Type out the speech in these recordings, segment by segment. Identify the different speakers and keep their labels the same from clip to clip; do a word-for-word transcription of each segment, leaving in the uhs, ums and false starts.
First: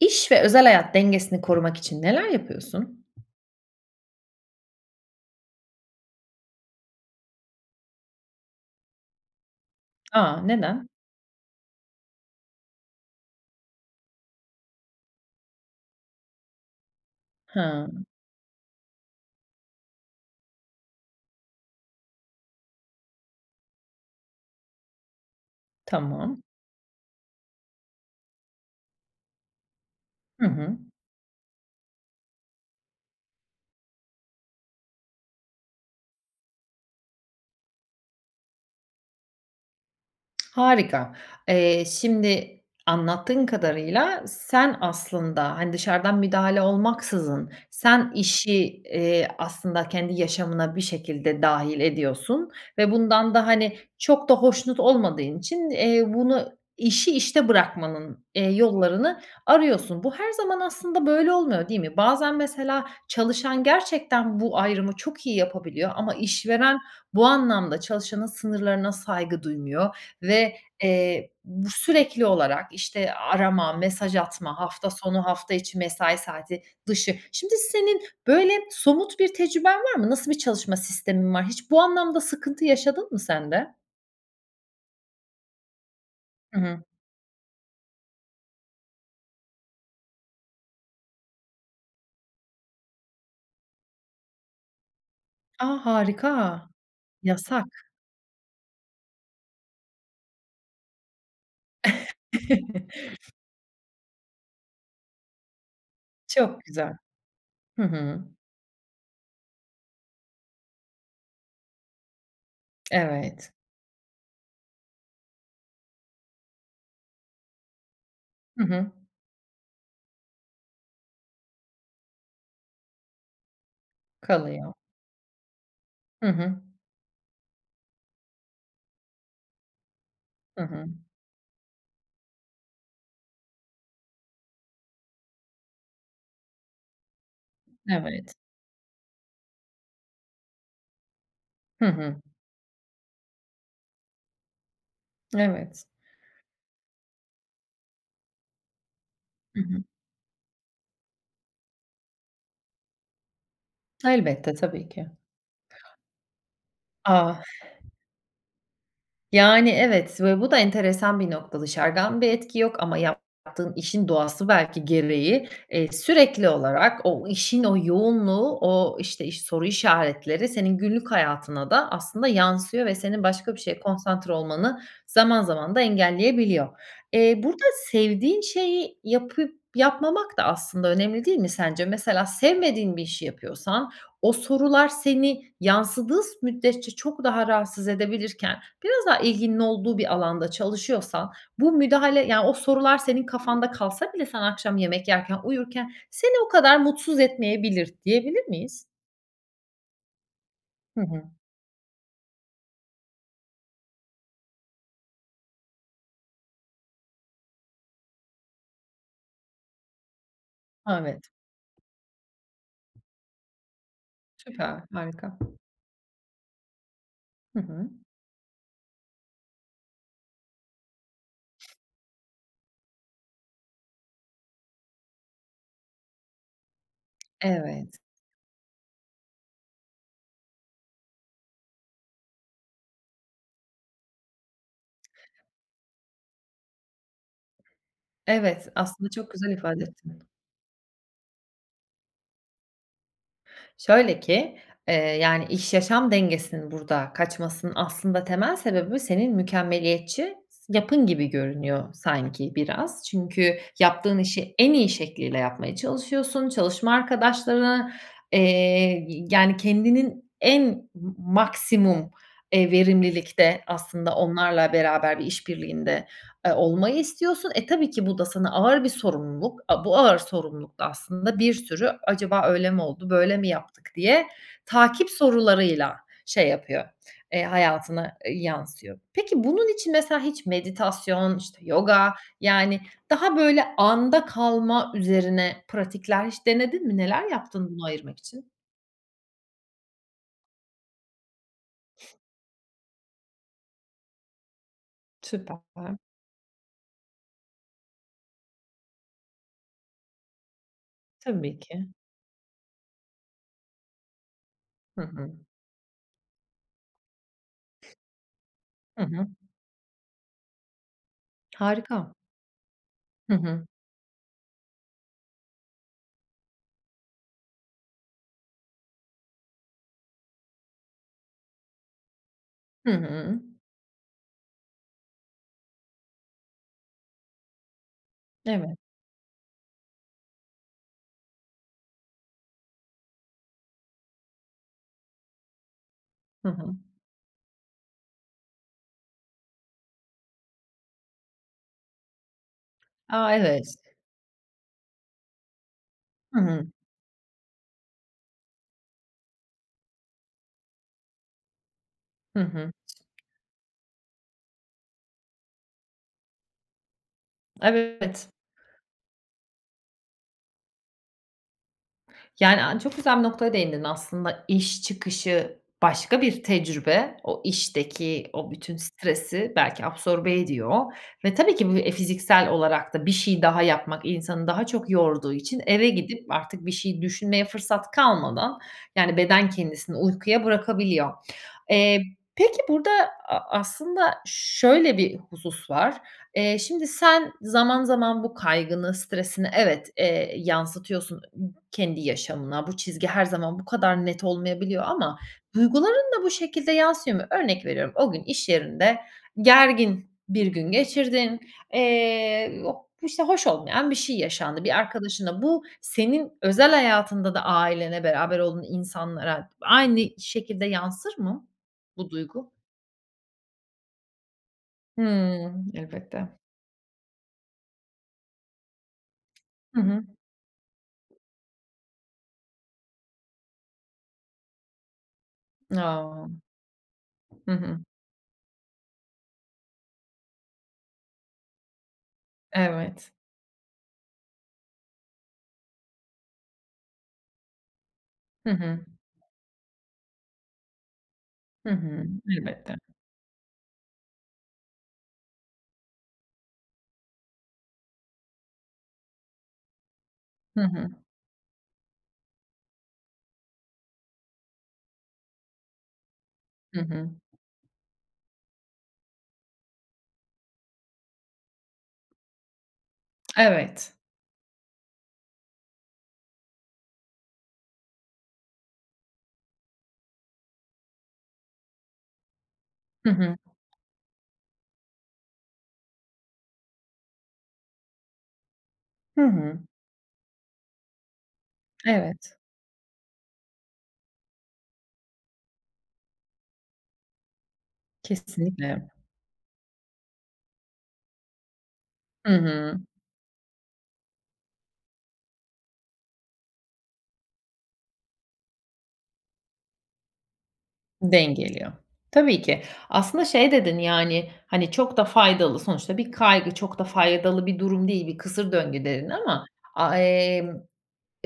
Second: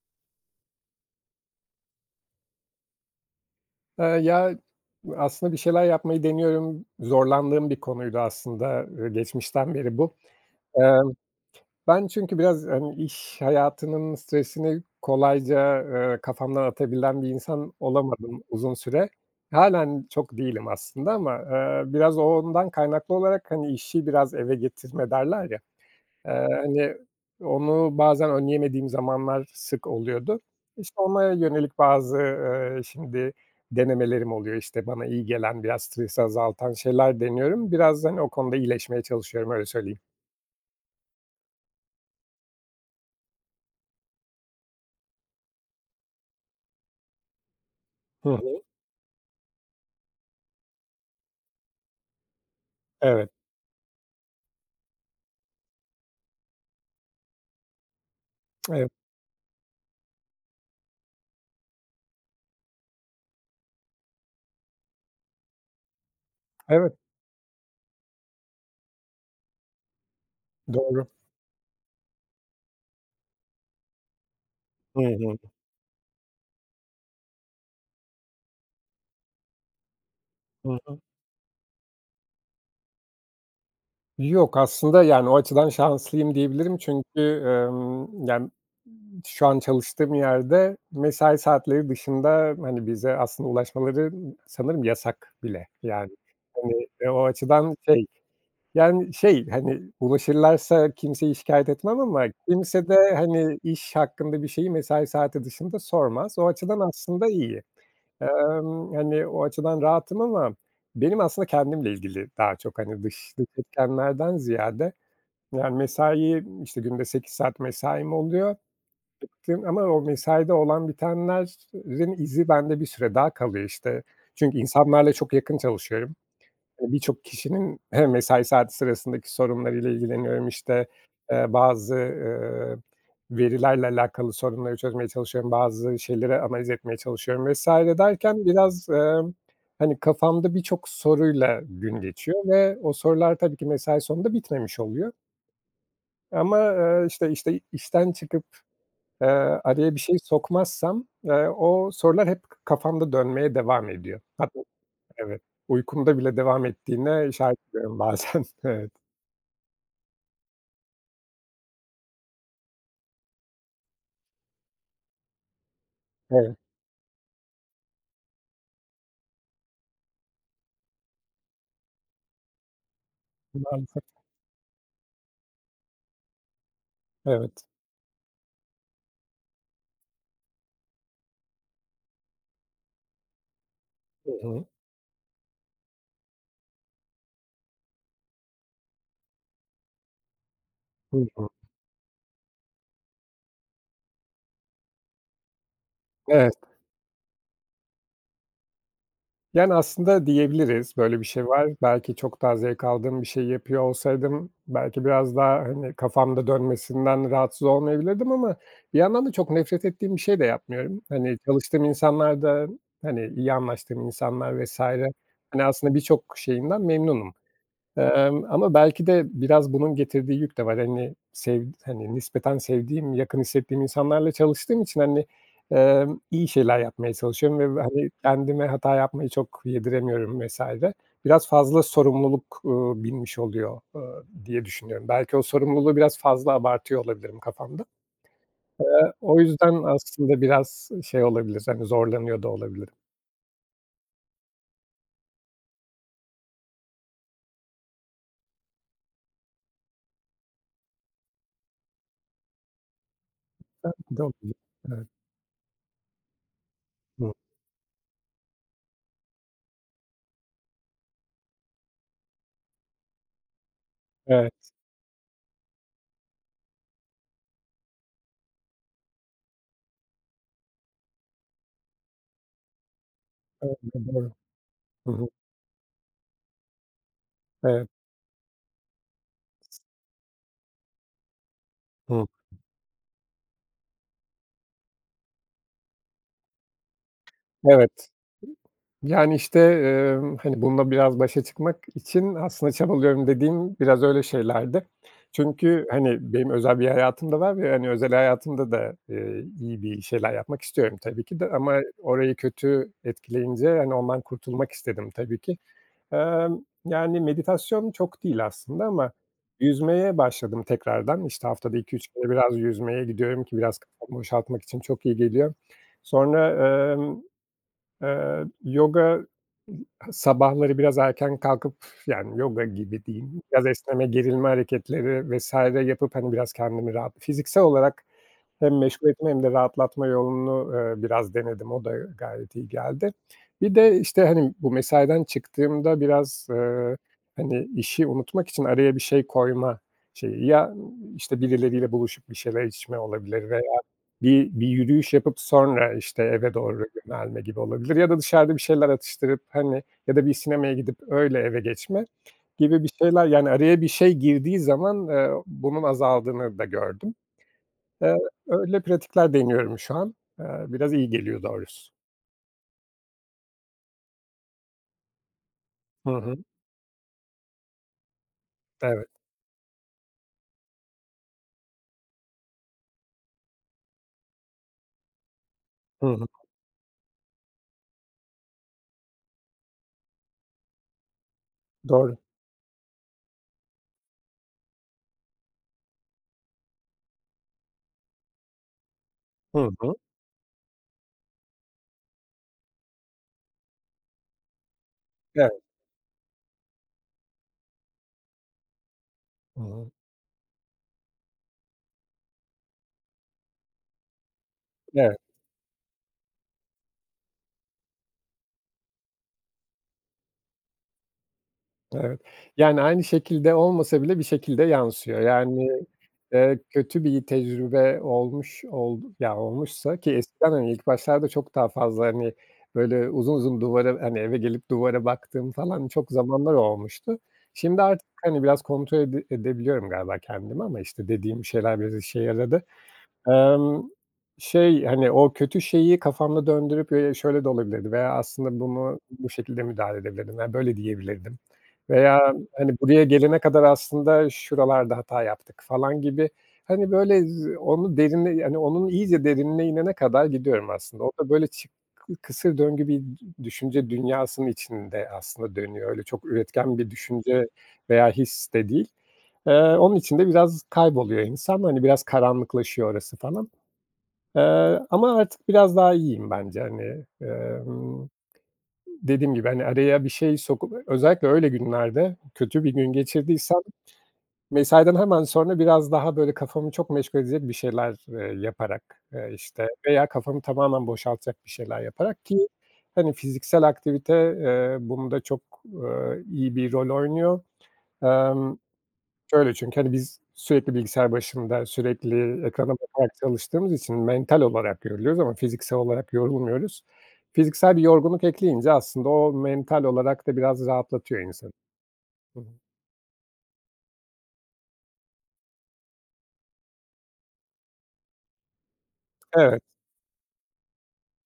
Speaker 1: İş ve özel hayat dengesini korumak için neler yapıyorsun?
Speaker 2: Eee, ya, bu aslında bir şeyler yapmayı deniyorum. Zorlandığım bir konuydu aslında, eee, geçmişten beri bu.
Speaker 1: A, neden?
Speaker 2: Emm, ben çünkü biraz, hani, iş hayatının stresini kolayca, eee, kafamdan atabilen bir insan
Speaker 1: Ha.
Speaker 2: olamadım uzun süre. Hâlen çok değilim aslında ama, eee, biraz o ondan kaynaklı olarak, hani, "İşi biraz eve getirme." derler ya,
Speaker 1: Tamam.
Speaker 2: eee, hani, onu bazen önleyemediğim zamanlar sık oluyordu.
Speaker 1: Hı hı.
Speaker 2: İşte, ona yönelik bazı, eee, şimdi denemelerim oluyor. İşte, bana iyi gelen, biraz stresi azaltan şeyler deniyorum. Biraz da, hani, o konuda iyileşmeye çalışıyorum, öyle söyleyeyim.
Speaker 1: Harika. Eee, şimdi, anlattığın kadarıyla sen aslında, hani, dışarıdan müdahale olmaksızın sen
Speaker 2: Hı hı.
Speaker 1: işi, eee, aslında kendi yaşamına bir şekilde dâhil ediyorsun ve
Speaker 2: Evet.
Speaker 1: bundan da, hani, çok da hoşnut olmadığın için, eee, bunu İşi işte bırakmanın, eee,
Speaker 2: Emm
Speaker 1: yollarını arıyorsun. Bu her zaman aslında böyle olmuyor, değil mi? Bazen mesela çalışan gerçekten bu ayrımı çok iyi yapabiliyor ama işveren
Speaker 2: Evet.
Speaker 1: bu anlamda çalışanın sınırlarına saygı duymuyor ve,
Speaker 2: Doğru.
Speaker 1: eee, bu sürekli olarak, işte, arama, mesaj atma, hafta
Speaker 2: Hı
Speaker 1: sonu,
Speaker 2: hı.
Speaker 1: hafta içi, mesai saati, dışı. Şimdi, senin, böyle, somut bir tecrüben var mı? Nasıl bir çalışma
Speaker 2: Hı hı.
Speaker 1: sistemin var? Hiç bu anlamda sıkıntı yaşadın mı sen de?
Speaker 2: Yok, aslında, yani, o açıdan şanslıyım
Speaker 1: Hı
Speaker 2: diyebilirim
Speaker 1: hı.
Speaker 2: çünkü, emm, yani, m şu an çalıştığım yerde mesai saatleri dışında, hani, bize aslında ulaşmaları sanırım yasak
Speaker 1: A!
Speaker 2: bile. Yani,
Speaker 1: Harika.
Speaker 2: hani, eee, o
Speaker 1: Yasak.
Speaker 2: açıdan şey, yani, şey, hani, ulaşırlarsa kimseyi şikâyet etmem ama kimse de, hani, iş hakkında bir şeyi mesai saati dışında sormaz, o
Speaker 1: Çok
Speaker 2: açıdan
Speaker 1: güzel.
Speaker 2: aslında iyi.
Speaker 1: Hı hı.
Speaker 2: Emm, hani, o açıdan rahatım ama benim aslında kendimle ilgili daha çok, hani, dış
Speaker 1: Evet.
Speaker 2: [unintelligible] etkenlerden ziyade Yani, mesai, işte, günde sekiz saat mesaim oluyor
Speaker 1: Hı hı.
Speaker 2: [unintelligible] ama o mesaide olan bitenlerin izi bende bir süre daha kalıyor işte. Çünkü
Speaker 1: Kalıyor.
Speaker 2: insanlarla çok yakın çalışıyorum.
Speaker 1: Hı hı.
Speaker 2: E, birçok kişinin hem mesai saati sırasındaki sorunlarıyla ilgileniyorum,
Speaker 1: Hı hı.
Speaker 2: işte, eee, bazı, ııı, verilerle alakalı sorunları çözmeye çalışıyorum, bazı şeyleri analiz etmeye çalışıyorum vs.
Speaker 1: Evet.
Speaker 2: derken biraz, emm, hani, kafamda birçok soruyla
Speaker 1: Hı
Speaker 2: gün
Speaker 1: hı.
Speaker 2: geçiyor ve o sorular tabii ki mesai sonunda bitmemiş oluyor.
Speaker 1: Evet.
Speaker 2: Ama, eee, işte işte, işten çıkıp, eee,
Speaker 1: Hı hı.
Speaker 2: araya bir şey sokmazsam, eee, o sorular hep kafamda dönmeye devam ediyor.
Speaker 1: Elbette,
Speaker 2: Tabii.
Speaker 1: tabii ki.
Speaker 2: Evet. Uykumda bile devam ettiğine
Speaker 1: Ah.
Speaker 2: şahit oluyorum bazen. Evet.
Speaker 1: Yani, evet, ve bu da enteresan bir nokta. Dışarıdan bir etki yok ama yaptığın işin doğası belki gereği, eee, sürekli
Speaker 2: Evet.
Speaker 1: olarak o işin o yoğunluğu, o, işte, iş soru işaretleri senin günlük hayatına da aslında yansıyor ve senin başka bir şeye
Speaker 2: Mantık.
Speaker 1: konsantre olmanı zaman zaman da engelleyebiliyor. Eee, burada
Speaker 2: Evet.
Speaker 1: sevdiğin şeyi yapıp yapmamak da aslında önemli değil mi sence? Mesela sevmediğin bir işi yapıyorsan
Speaker 2: Hı
Speaker 1: o
Speaker 2: hı.
Speaker 1: sorular seni yansıdığı s müddetçe çok daha rahatsız edebilirken, biraz daha ilginin olduğu bir alanda
Speaker 2: Hı
Speaker 1: çalışıyorsan,
Speaker 2: hı.
Speaker 1: bu müdahale, yani, o sorular senin kafanda kalsa bile sen akşam yemek yerken, uyurken seni o
Speaker 2: Evet.
Speaker 1: kadar mutsuz etmeyebilir, diyebilir miyiz?
Speaker 2: Yani, aslında diyebiliriz,
Speaker 1: Hı
Speaker 2: böyle
Speaker 1: hı.
Speaker 2: bir şey var. Belki çok daha zevk aldığım bir şeyi yapıyor olsaydım, belki biraz daha, hani, kafamda dönmesinden rahatsız olmayabilirdim ama bir yandan da çok nefret ettiğim bir şey de yapmıyorum.
Speaker 1: Evet.
Speaker 2: Hani, çalıştığım insanlar da, hani, iyi anlaştığım insanlar vs.
Speaker 1: Süper harika.
Speaker 2: hani, aslında birçok şeyinden memnunum,
Speaker 1: Hı hı.
Speaker 2: emm, ama belki de biraz bunun getirdiği yük de var. Hani, sevd hani, nispeten sevdiğim, yakın hissettiğim insanlarla çalıştığım için, hani, emm, iyi şeyler yapmaya çalışıyorum ve ve,
Speaker 1: Evet.
Speaker 2: hani, kendime hata yapmayı çok yediremiyorum vs. Biraz fazla sorumluluk, ııı, binmiş oluyor, ııı, diye düşünüyorum. Belki o sorumluluğu biraz fazla abartıyor olabilirim kafamda.
Speaker 1: Evet,
Speaker 2: Eee,
Speaker 1: aslında çok
Speaker 2: o
Speaker 1: güzel
Speaker 2: yüzden
Speaker 1: ifade ettin.
Speaker 2: aslında biraz şey olabilir, hani, zorlanıyor da olabilirim.
Speaker 1: Şöyle ki, eee, yani, iş-yaşam dengesinin burada kaçmasının aslında temel sebebi senin mükemmeliyetçi yapın gibi görünüyor sanki biraz. Çünkü yaptığın işi
Speaker 2: [unintelligible]
Speaker 1: en iyi
Speaker 2: Evet.
Speaker 1: şekliyle yapmaya çalışıyorsun, çalışma
Speaker 2: [unintelligible]
Speaker 1: arkadaşlarına, eee, y yani kendinin en m maksimum, eee, verimlilikte aslında
Speaker 2: Evet.
Speaker 1: onlarla beraber bir iş birliğinde, eee, olmayı istiyorsun. E, tabii ki bu da sana ağır bir sorumluluk. A bu ağır sorumluluk da aslında bir sürü, "Acaba öyle mi oldu, böyle mi
Speaker 2: [unintelligible]
Speaker 1: yaptık?"
Speaker 2: Bu
Speaker 1: diye
Speaker 2: doğru.
Speaker 1: takip
Speaker 2: Hı hı.
Speaker 1: sorularıyla şey yapıyor, eee,
Speaker 2: Evet.
Speaker 1: hayatına, eee, yansıyor. Peki bunun için mesela hiç meditasyon, işte, yoga,
Speaker 2: Hımm.
Speaker 1: yani, daha böyle anda kalma üzerine pratikler hiç denedin mi, neler yaptın bunu
Speaker 2: Evet.
Speaker 1: ayırmak için?
Speaker 2: Yani, işte, eee, hani, bununla biraz başa çıkmak için aslında çabalıyorum dediğim biraz öyle şeylerdi.
Speaker 1: Süper.
Speaker 2: Çünkü, hani, benim özel bir hayatım da var ve, hani, özel hayatımda da, eee, iyi bir şeyler yapmak istiyorum tabii ki de
Speaker 1: Tabii
Speaker 2: ama
Speaker 1: ki.
Speaker 2: orayı kötü etkileyince, hani, ondan kurtulmak
Speaker 1: Hı
Speaker 2: istedim
Speaker 1: hı.
Speaker 2: tabii ki. Emm, yani, meditasyon çok değil aslında
Speaker 1: Hı
Speaker 2: ama
Speaker 1: hı.
Speaker 2: yüzmeye başladım tekrardan. İşte haftada iki üç
Speaker 1: Harika.
Speaker 2: kere biraz yüzmeye
Speaker 1: Hı
Speaker 2: gidiyorum ki
Speaker 1: hı.
Speaker 2: biraz kafamı boşaltmak için çok iyi geliyor. Sonra, emm, eee, yoga sabahları biraz erken kalkıp, yani, yoga
Speaker 1: Hı
Speaker 2: gibi
Speaker 1: hı.
Speaker 2: diyeyim. Biraz esneme, gerilme hareketleri vs. yapıp, hani, biraz kendimi rahat Fiziksel olarak hem
Speaker 1: Evet.
Speaker 2: meşgul etme hem de rahatlatma yolunu, eee, biraz denedim, o da gayet iyi geldi. Bir de işte, hani, bu mesaiden çıktığımda biraz,
Speaker 1: Hı hı.
Speaker 2: eee, hani, işi unutmak için araya bir şey koyma şeyi, ya, ııı, işte, birileriyle buluşup bir şeyler içme
Speaker 1: A,
Speaker 2: olabilir veya
Speaker 1: evet.
Speaker 2: bir bir yürüyüş yapıp sonra, işte,
Speaker 1: Hı
Speaker 2: eve
Speaker 1: hı.
Speaker 2: doğru yönelme gibi olabilir ya da dışarıda bir şeyler atıştırıp, hani, ya da bir sinemaya gidip öyle eve geçme
Speaker 1: Hı hı.
Speaker 2: gibi bir şeyler, yani, araya bir şey girdiği zaman, eee, bunun azaldığını da gördüm. Eee,
Speaker 1: Evet.
Speaker 2: öyle pratikler deniyorum şu an, eee, biraz iyi geliyor doğrusu.
Speaker 1: Yani, aaa, çok güzel bir noktaya değindin aslında. İş çıkışı
Speaker 2: Hı
Speaker 1: başka bir
Speaker 2: hı.
Speaker 1: tecrübe. O işteki o bütün
Speaker 2: Evet.
Speaker 1: stresi belki absorbe ediyor ve tabii ki bu, eee, fiziksel olarak da bir şey daha yapmak insanı daha çok yorduğu için eve
Speaker 2: Hı hı.
Speaker 1: gidip artık bir şey düşünmeye fırsat kalmadan, yani, beden kendisini uykuya bırakabiliyor. Eee,
Speaker 2: Doğru.
Speaker 1: peki burada a aslında şöyle bir husus var. Eee, şimdi, sen zaman zaman bu kaygını, stresini
Speaker 2: Hı
Speaker 1: evet,
Speaker 2: hı.
Speaker 1: eee, yansıtıyorsun kendi yaşamına. Bu çizgi her zaman bu kadar net olmayabiliyor ama
Speaker 2: Evet.
Speaker 1: duyguların da bu şekilde yansıyor mu? Örnek veriyorum, o gün iş yerinde
Speaker 2: Hı hı.
Speaker 1: gergin bir gün geçirdin, eee, o, işte, hoş olmayan bir şey yaşandı bir
Speaker 2: Evet.
Speaker 1: arkadaşınla. Bu senin özel hayatında da ailene, beraber olduğun insanlara aynı şekilde yansır mı bu
Speaker 2: Evet.
Speaker 1: duygu?
Speaker 2: Yani, aynı şekilde olmasa bile bir şekilde yansıyor. Yani,
Speaker 1: Hımm. Elbette.
Speaker 2: eee, kötü bir tecrübe olmuş ol ya,
Speaker 1: Hı
Speaker 2: olmuşsa
Speaker 1: hı.
Speaker 2: ki eskiden, hani, ilk başlarda çok daha fazla, hani, böyle, uzun uzun duvara, hani, eve gelip duvara baktığım falan çok
Speaker 1: A.
Speaker 2: zamanlar olmuştu.
Speaker 1: Hı hı.
Speaker 2: Şimdi artık, hani, biraz kontrol ede edebiliyorum galiba kendimi ama, işte, dediğim şeyler biraz işe yaradı.
Speaker 1: Evet.
Speaker 2: Emm, şey, hani, o kötü şeyi kafamda döndürüp, eee, "Şöyle de olabilirdi veya
Speaker 1: Hı
Speaker 2: aslında
Speaker 1: hı.
Speaker 2: bunu bu şekilde müdahale edebilirdim veya böyle diyebilirdim
Speaker 1: Hı hı.
Speaker 2: veya, hani,
Speaker 1: Elbette.
Speaker 2: buraya gelene kadar aslında şuralarda hata yaptık." falan gibi, hani, böyle z onu derine yani, onun iyice derinine inene kadar
Speaker 1: Hı
Speaker 2: gidiyorum
Speaker 1: hı.
Speaker 2: aslında. O da, böyle, çı ı kısır döngü bir dü düşünce dünyasının içinde aslında dönüyor. Öyle çok üretken
Speaker 1: Hı
Speaker 2: bir
Speaker 1: hı.
Speaker 2: düşünce veya his de değil. Eee, onun için de biraz kayboluyor insan, hani, biraz karanlıklaşıyor orası falan.
Speaker 1: Evet.
Speaker 2: Eee, ama artık biraz daha iyiyim bence, hani. Emm, dediğim gibi, hani, araya bir şey sokup, özellikle öyle günlerde kötü bir gün
Speaker 1: Hı hı.
Speaker 2: geçirdiysem, mesaiden hemen sonra biraz daha, böyle, kafamı çok meşgul edecek bir şeyler, eee, yaparak,
Speaker 1: Hı
Speaker 2: eee,
Speaker 1: hı.
Speaker 2: işte, veya kafamı tamamen boşaltacak bir şeyler yaparak
Speaker 1: Evet.
Speaker 2: ki, hani, fiziksel aktivite, eee, bunda çok, eee, iyi bir rol oynuyor. Emm,
Speaker 1: Kesinlikle.
Speaker 2: şöyle çünkü, hani, biz sürekli bilgisayar başında,
Speaker 1: Hı
Speaker 2: sürekli ekrana
Speaker 1: hı.
Speaker 2: bakarak çalıştığımız için mental olarak yoruluyoruz ama fiziksel olarak yorulmuyoruz. Fiziksel bir yorgunluk ekleyince, aslında, o mental olarak da biraz rahatlatıyor insanı.
Speaker 1: Dengeliyor.
Speaker 2: Hı
Speaker 1: Tabii
Speaker 2: hı.
Speaker 1: ki. Aslında şey dedin, yani, hani, "Çok da faydalı Sonuçta bir kaygı çok da faydalı bir durum değil. Bir kısır döngü." dedin ama,
Speaker 2: Evet.
Speaker 1: a emm,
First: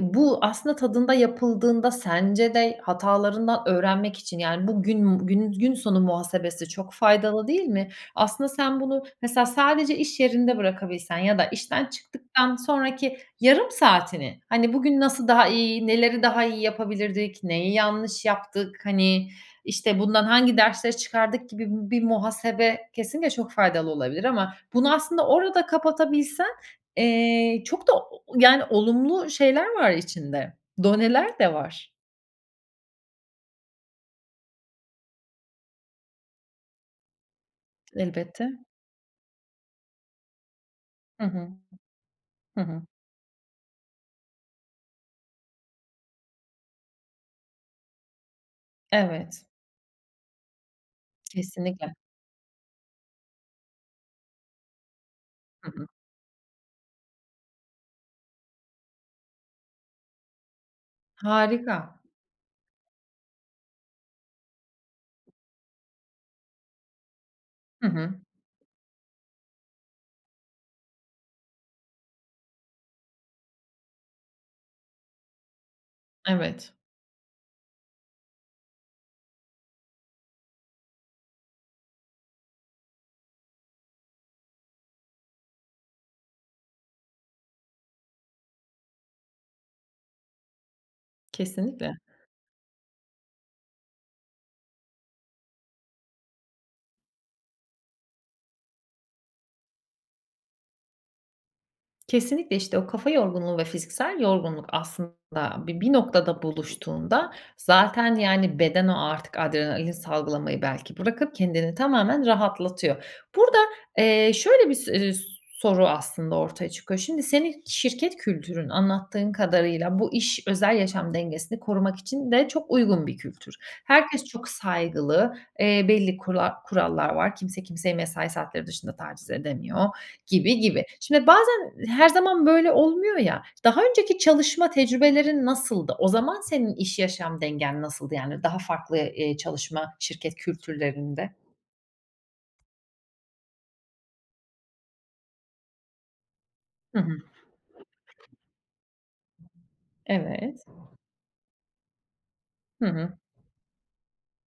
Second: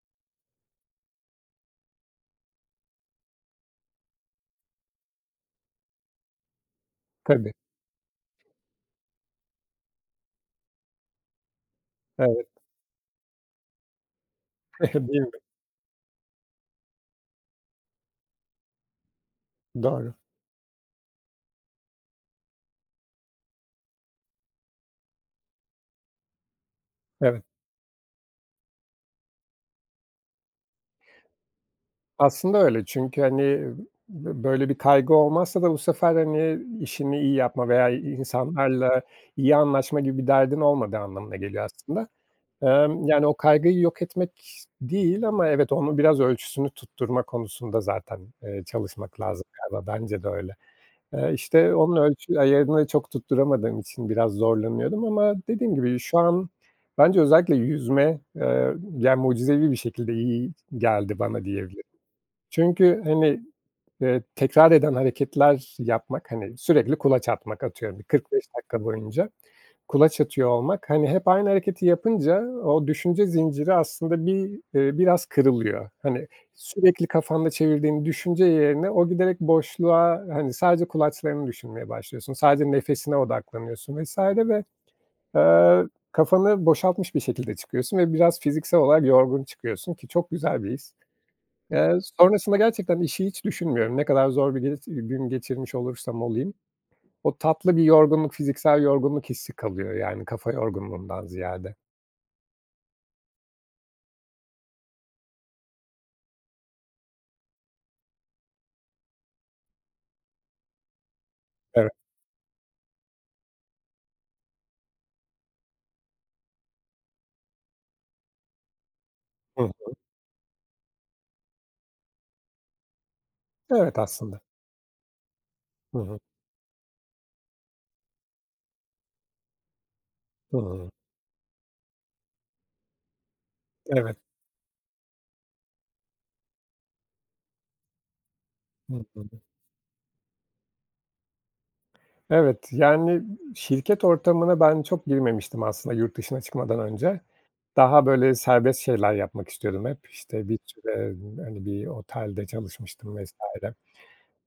Speaker 1: bu aslında tadında yapıldığında sence de hatalarından öğrenmek için, yani, bugün bugünün gün sonu muhasebesi çok faydalı
Speaker 2: Tabii.
Speaker 1: değil mi? Aslında sen bunu mesela sadece iş yerinde bırakabilsen ya da işten
Speaker 2: Evet.
Speaker 1: çıktıktan sonraki yarım saatini, hani, "Bugün
Speaker 2: Değil
Speaker 1: nasıl
Speaker 2: mi?
Speaker 1: daha iyi, neleri daha iyi yapabilirdik, neyi yanlış yaptık, hani, işte,
Speaker 2: Doğru.
Speaker 1: bundan hangi dersleri çıkardık?" gibi bi bir muhasebe kesinlikle çok faydalı olabilir ama bunu aslında orada kapatabilsen,
Speaker 2: Evet.
Speaker 1: eee, çok da o o yani, olumlu şeyler var içinde. Doneler de var.
Speaker 2: Aslında öyle çünkü, hani, b böyle bir kaygı olmazsa da bu sefer, hani, işini iyi yapma veya i
Speaker 1: Elbette.
Speaker 2: insanlarla iyi anlaşma gibi bir derdin olmadığı
Speaker 1: Hı
Speaker 2: anlamına
Speaker 1: hı.
Speaker 2: geliyor aslında.
Speaker 1: Hı hı.
Speaker 2: Emm, yani, o kaygıyı yok etmek değil ama evet, onun biraz ölçüsünü tutturma konusunda zaten, eee, çalışmak
Speaker 1: Evet.
Speaker 2: lazım galiba, bence de öyle. Eee, işte,
Speaker 1: Kesinlikle.
Speaker 2: onun ölçü ayarını çok tutturamadığım için biraz zorlanıyordum ama
Speaker 1: Hı
Speaker 2: dediğim
Speaker 1: hı.
Speaker 2: gibi, şu an bence özellikle yüzme, eee, ya, mucizevi bir şekilde iyi geldi bana
Speaker 1: Harika.
Speaker 2: diyebilirim. Çünkü, hani, eee, tekrar eden hareketler yapmak, hani, sürekli kulaç atmak
Speaker 1: Hı
Speaker 2: Atıyorum, bir
Speaker 1: hı.
Speaker 2: kırk beş dakika boyunca kulaç atıyor olmak, hani, hep aynı hareketi yapınca o düşünce zinciri aslında bir, eee, biraz kırılıyor. Hani,
Speaker 1: Evet.
Speaker 2: sürekli kafanda çevirdiğin düşünce yerine o giderek boşluğa, hani, sadece kulaçlarını düşünmeye başlıyorsun, sadece nefesine odaklanıyorsun vs. ve, eee, kafanı boşaltmış bir şekilde çıkıyorsun ve biraz fiziksel olarak yorgun çıkıyorsun ki çok güzel bir his.
Speaker 1: Kesinlikle.
Speaker 2: Eee, sonrasında gerçekten işi hiç düşünmüyorum. Ne kadar zor bir giris gün geçirmiş olursam olayım, o tatlı bir yorgunluk, fiziksel yorgunluk hissi kalıyor, yani, kafa yorgunluğundan ziyade.
Speaker 1: Kesinlikle, işte. O kafa yorgunluğu ve fiziksel yorgunluk aslında bi bir noktada buluştuğunda zaten, yani, beden o artık adrenalin salgılamayı belki bırakıp kendini
Speaker 2: Evet.
Speaker 1: tamamen rahatlatıyor. Burada, eee, şöyle bis eee, s soru aslında ortaya çıkıyor. Şimdi, senin şirket kültürün anlattığın
Speaker 2: Hı hı.
Speaker 1: kadarıyla bu iş özel, yaşam dengesini korumak için de çok uygun bir kültür.
Speaker 2: Evet
Speaker 1: Herkes
Speaker 2: aslında.
Speaker 1: çok saygılı, eee,
Speaker 2: Hı
Speaker 1: belli
Speaker 2: hı.
Speaker 1: kura kurallar var. Kimse kimseyi mesai saatleri dışında taciz edemiyor gibi, gibi.
Speaker 2: Hı.
Speaker 1: Şimdi, bazen her zaman böyle olmuyor, ya, daha
Speaker 2: Evet.
Speaker 1: önceki çalışma tecrübelerin nasıldı? O zaman senin iş, yaşam dengen nasıldı, yani? Daha
Speaker 2: Hı
Speaker 1: farklı,
Speaker 2: hı.
Speaker 1: eee, çalışma şirket kültürlerinde.
Speaker 2: Evet, yani, şirket ortamına ben çok girmemiştim aslında yurt dışına çıkmadan
Speaker 1: Hı hı.
Speaker 2: önce. Daha, böyle, serbest şeyler yapmak istiyordum hep. İşte, bir
Speaker 1: Evet.
Speaker 2: süre hani, bir otelde
Speaker 1: Hı
Speaker 2: çalışmıştım
Speaker 1: hı.
Speaker 2: vs.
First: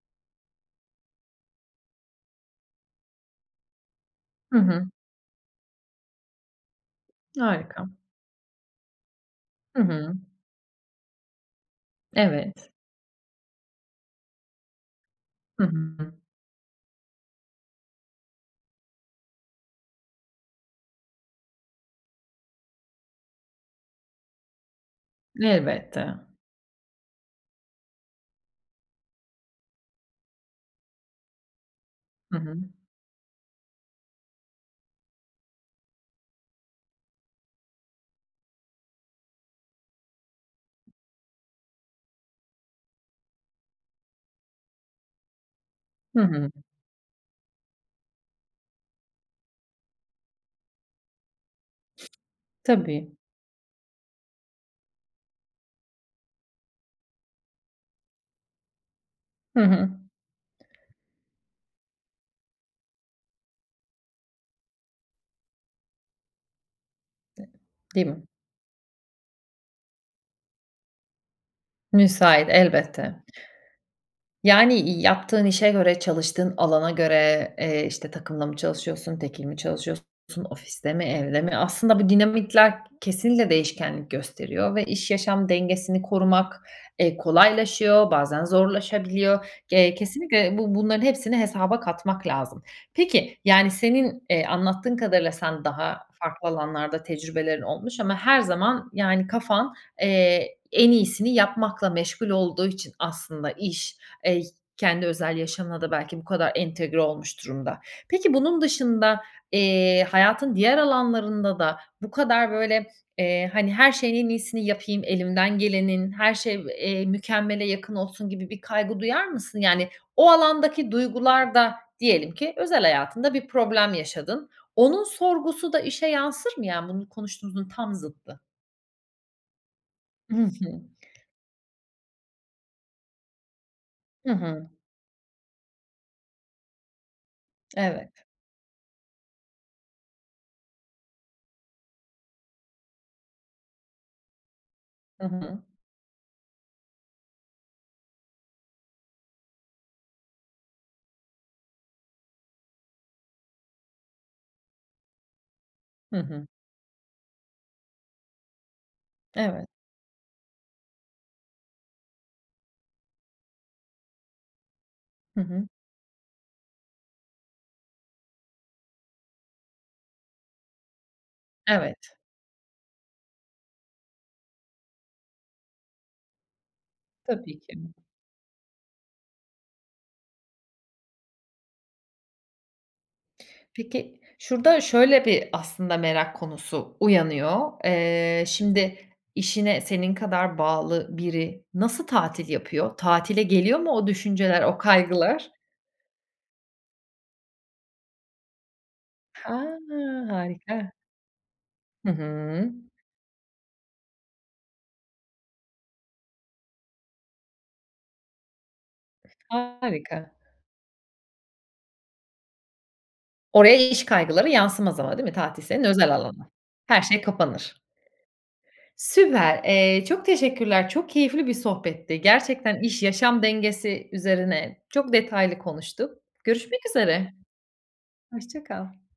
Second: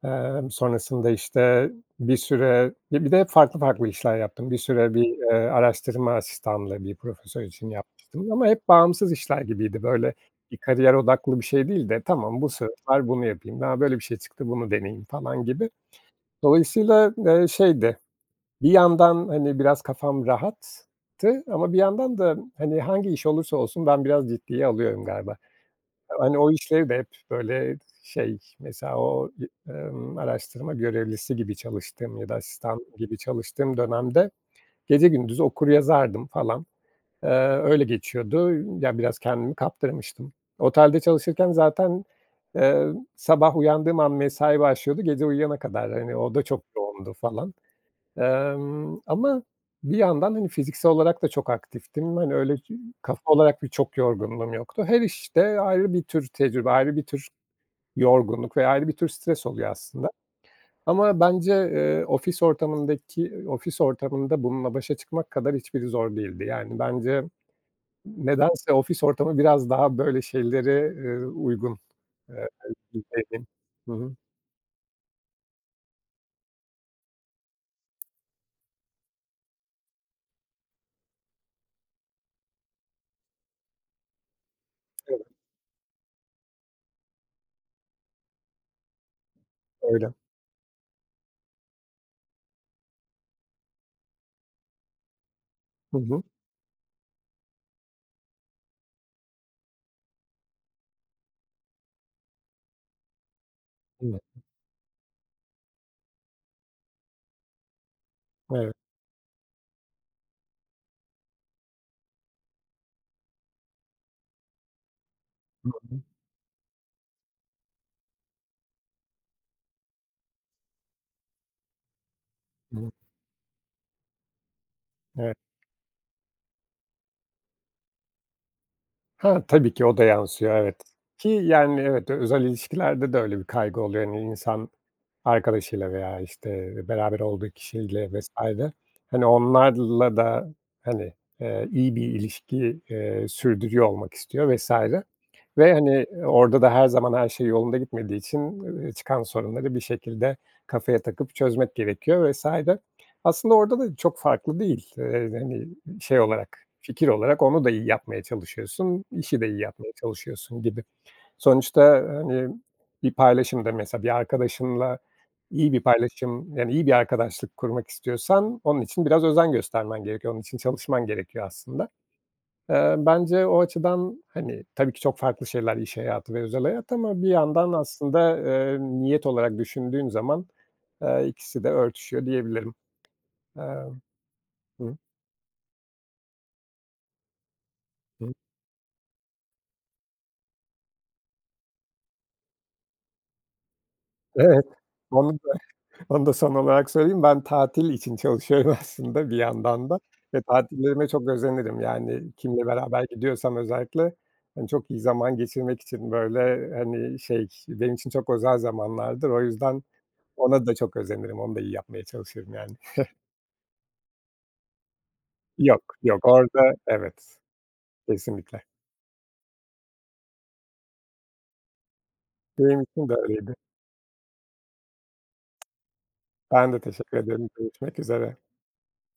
Speaker 2: Emm, sonrasında, işte, bir süre ya, bir de hep farklı, farklı işler yaptım.
Speaker 1: Hı
Speaker 2: Bir
Speaker 1: hı.
Speaker 2: süre bir, eee, araştırma asistanlığı bir profesör için
Speaker 1: Harika.
Speaker 2: yapmıştım ama hep bağımsız işler
Speaker 1: Hı
Speaker 2: gibiydi.
Speaker 1: hı.
Speaker 2: Böyle bir kariyer odaklı bir şey değil de "Tamam, bu
Speaker 1: Evet.
Speaker 2: sefer bunu yapayım, a, böyle bir şey çıktı, bunu deneyeyim." falan
Speaker 1: Hı
Speaker 2: gibi.
Speaker 1: hı.
Speaker 2: Dolayısıyla, eee, şeydi, bir yandan, hani, biraz kafam rahattı ama bir yandan da, hani, hangi iş olursa olsun ben biraz ciddiye alıyorum galiba.
Speaker 1: Elbette.
Speaker 2: Hani, o işleri de hep, böyle, şey, mesela o, i emm, araştırma görevlisi gibi çalıştığım ya da
Speaker 1: Hı hı.
Speaker 2: asistan gibi çalıştığım dönemde gece gündüz okur yazardım, falan. Eee, öyle geçiyordu. Yani, biraz kendimi kaptırmıştım. Otelde çalışırken zaten, eee, sabah uyandığım an mesai başlıyordu gece uyuyana kadar. Hani,
Speaker 1: Hı
Speaker 2: o da
Speaker 1: hı.
Speaker 2: çok yoğundu falan, emm, ama bir yandan, hani, fiziksel olarak da çok aktiftim. Hani, öyle, ü
Speaker 1: Tabii.
Speaker 2: kafa olarak da çok yorgunluğum yoktu. Her işte ayrı bir tür tecrübe, ayrı bir tür yorgunluk ve ayrı bir tür stres
Speaker 1: Hı
Speaker 2: oluyor
Speaker 1: hı.
Speaker 2: aslında. Ama bence, eee, ofis ortamındaki ofis ortamında bununla başa çıkmak kadar hiçbiri zor değildi. Yani, bence
Speaker 1: Değil mi?
Speaker 2: nedense ofis ortamı biraz daha, böyle, şeyleri, eee, uygun.
Speaker 1: Müsait, elbette.
Speaker 2: [unintelligible] Hı hı.
Speaker 1: Yani, i yaptığın işe göre, çalıştığın alana göre, eee, işte, takımla mı çalışıyorsun tekil mi çalışıyorsun, ofiste mi, evde mi? Aslında bu dinamikler kesinlikle değişkenlik gösteriyor ve iş,
Speaker 2: Evet.
Speaker 1: yaşam dengesini korumak, eee, kolaylaşıyor, bazen zorlaşabiliyor. Ge
Speaker 2: Öyle.
Speaker 1: kesinlikle bu bunların hepsini hesaba katmak lazım. Peki, yani, senin, eee, anlattığın kadarıyla sen
Speaker 2: Hı
Speaker 1: daha
Speaker 2: hı.
Speaker 1: farklı alanlarda tecrübelerin olmuş ama her zaman, yani, kafan, eee, en iyisini yapmakla meşgul olduğu için aslında iş, eee y
Speaker 2: [unintelligible]
Speaker 1: kendi özel yaşamına da belki bu kadar entegre olmuş durumda. Peki, bunun
Speaker 2: Evet.
Speaker 1: dışında, eee, hayatın diğer alanlarında da bu kadar, böyle, eee, hani, "Her şeyin en iyisini yapayım, elimden
Speaker 2: [unintelligible]
Speaker 1: gelenin, her şey, v eee, mükemmele yakın olsun." gibi bir kaygı duyar mısın? Yani, o alandaki duygular da, diyelim ki, özel
Speaker 2: [unintelligible]
Speaker 1: hayatında bir problem yaşadın. Onun
Speaker 2: Evet.
Speaker 1: sorgusu da işe yansır mı, ya, bunu konuştuğumuzun tam zıttı.
Speaker 2: Ha, tabii ki, o da
Speaker 1: Hı
Speaker 2: yansıyor
Speaker 1: hı.
Speaker 2: evet, ki, yani, evet, özel ilişkilerde de öyle bir kaygı oluyor. Hani,
Speaker 1: Hı hı.
Speaker 2: insan arkadaşıyla veya, işte, beraber olduğu kişiyle
Speaker 1: Evet.
Speaker 2: vs. Hani, onlarla da, hani, eee, iyi bir ilişki, eee, sürdürüyor olmak istiyor vs.
Speaker 1: Hı hı.
Speaker 2: ve, hani, orada da her zaman her şey yolunda gitmediği için, ııı, çıkan sorunları bir şekilde kafaya takıp çözmek gerekiyor vs. Aslında orada da çok farklı değil. Eee, hani,
Speaker 1: Hı
Speaker 2: şey
Speaker 1: hı.
Speaker 2: olarak, fikir olarak onu da iyi yapmaya çalışıyorsun, işi de iyi
Speaker 1: Evet.
Speaker 2: yapmaya çalışıyorsun gibi. Sonuçta, hani, bir paylaşım da, mesela, bir arkadaşınla
Speaker 1: Hı hı.
Speaker 2: iyi bir paylaşım, yani, iyi bir arkadaşlık kurmak istiyorsan onun için biraz özen göstermen gerekiyor, onun için çalışman gerekiyor aslında.
Speaker 1: Evet.
Speaker 2: Eee, bence o açıdan, hani, tabii ki, çok farklı şeyler iş hayatı ve özel hayat ama bir
Speaker 1: Tabii
Speaker 2: yandan
Speaker 1: ki.
Speaker 2: aslında, eee, niyet olarak düşündüğün zaman, eee, ikisi de örtüşüyor diyebilirim. Emm.
Speaker 1: Peki, şurada
Speaker 2: Hı.
Speaker 1: şöyle bir, aslında, merak konusu uyanıyor.
Speaker 2: Hı.
Speaker 1: Eee, şimdi, işine senin kadar bağlı biri nasıl tatil yapıyor? Tatile geliyor mu o düşünceler,
Speaker 2: Evet,
Speaker 1: o
Speaker 2: onu
Speaker 1: kaygılar?
Speaker 2: da onu da son olarak söyleyeyim. Ben tatil için çalışıyorum aslında bir
Speaker 1: A!
Speaker 2: yandan da ve
Speaker 1: Harika.
Speaker 2: tatillerime çok özenirim.
Speaker 1: Hı
Speaker 2: Yani, kiminle
Speaker 1: hı.
Speaker 2: beraber gidiyorsam özellikle, hani, çok iyi zaman geçirmek için, böyle, hani, şey, benim için çok özel zamanlardır. O yüzden
Speaker 1: Harika.
Speaker 2: ona da çok özenirim, onu da iyi yapmaya çalışırım, yani.
Speaker 1: Oraya iş kaygıları yansımaz ama değil mi tatil senin
Speaker 2: Yok,
Speaker 1: özel
Speaker 2: yok
Speaker 1: alanın?
Speaker 2: orada,
Speaker 1: Her şey
Speaker 2: evet,
Speaker 1: kapanır.
Speaker 2: kesinlikle.
Speaker 1: Süper! Eee, çok teşekkürler. Çok keyifli bir sohbetti. Gerçekten
Speaker 2: Benim
Speaker 1: iş,
Speaker 2: için de
Speaker 1: yaşam
Speaker 2: öyleydi.
Speaker 1: dengesi üzerine çok detaylı konuştuk.
Speaker 2: Ben
Speaker 1: Görüşmek
Speaker 2: de teşekkür
Speaker 1: üzere.
Speaker 2: ederim, görüşmek üzere.
Speaker 1: Hoşça kal.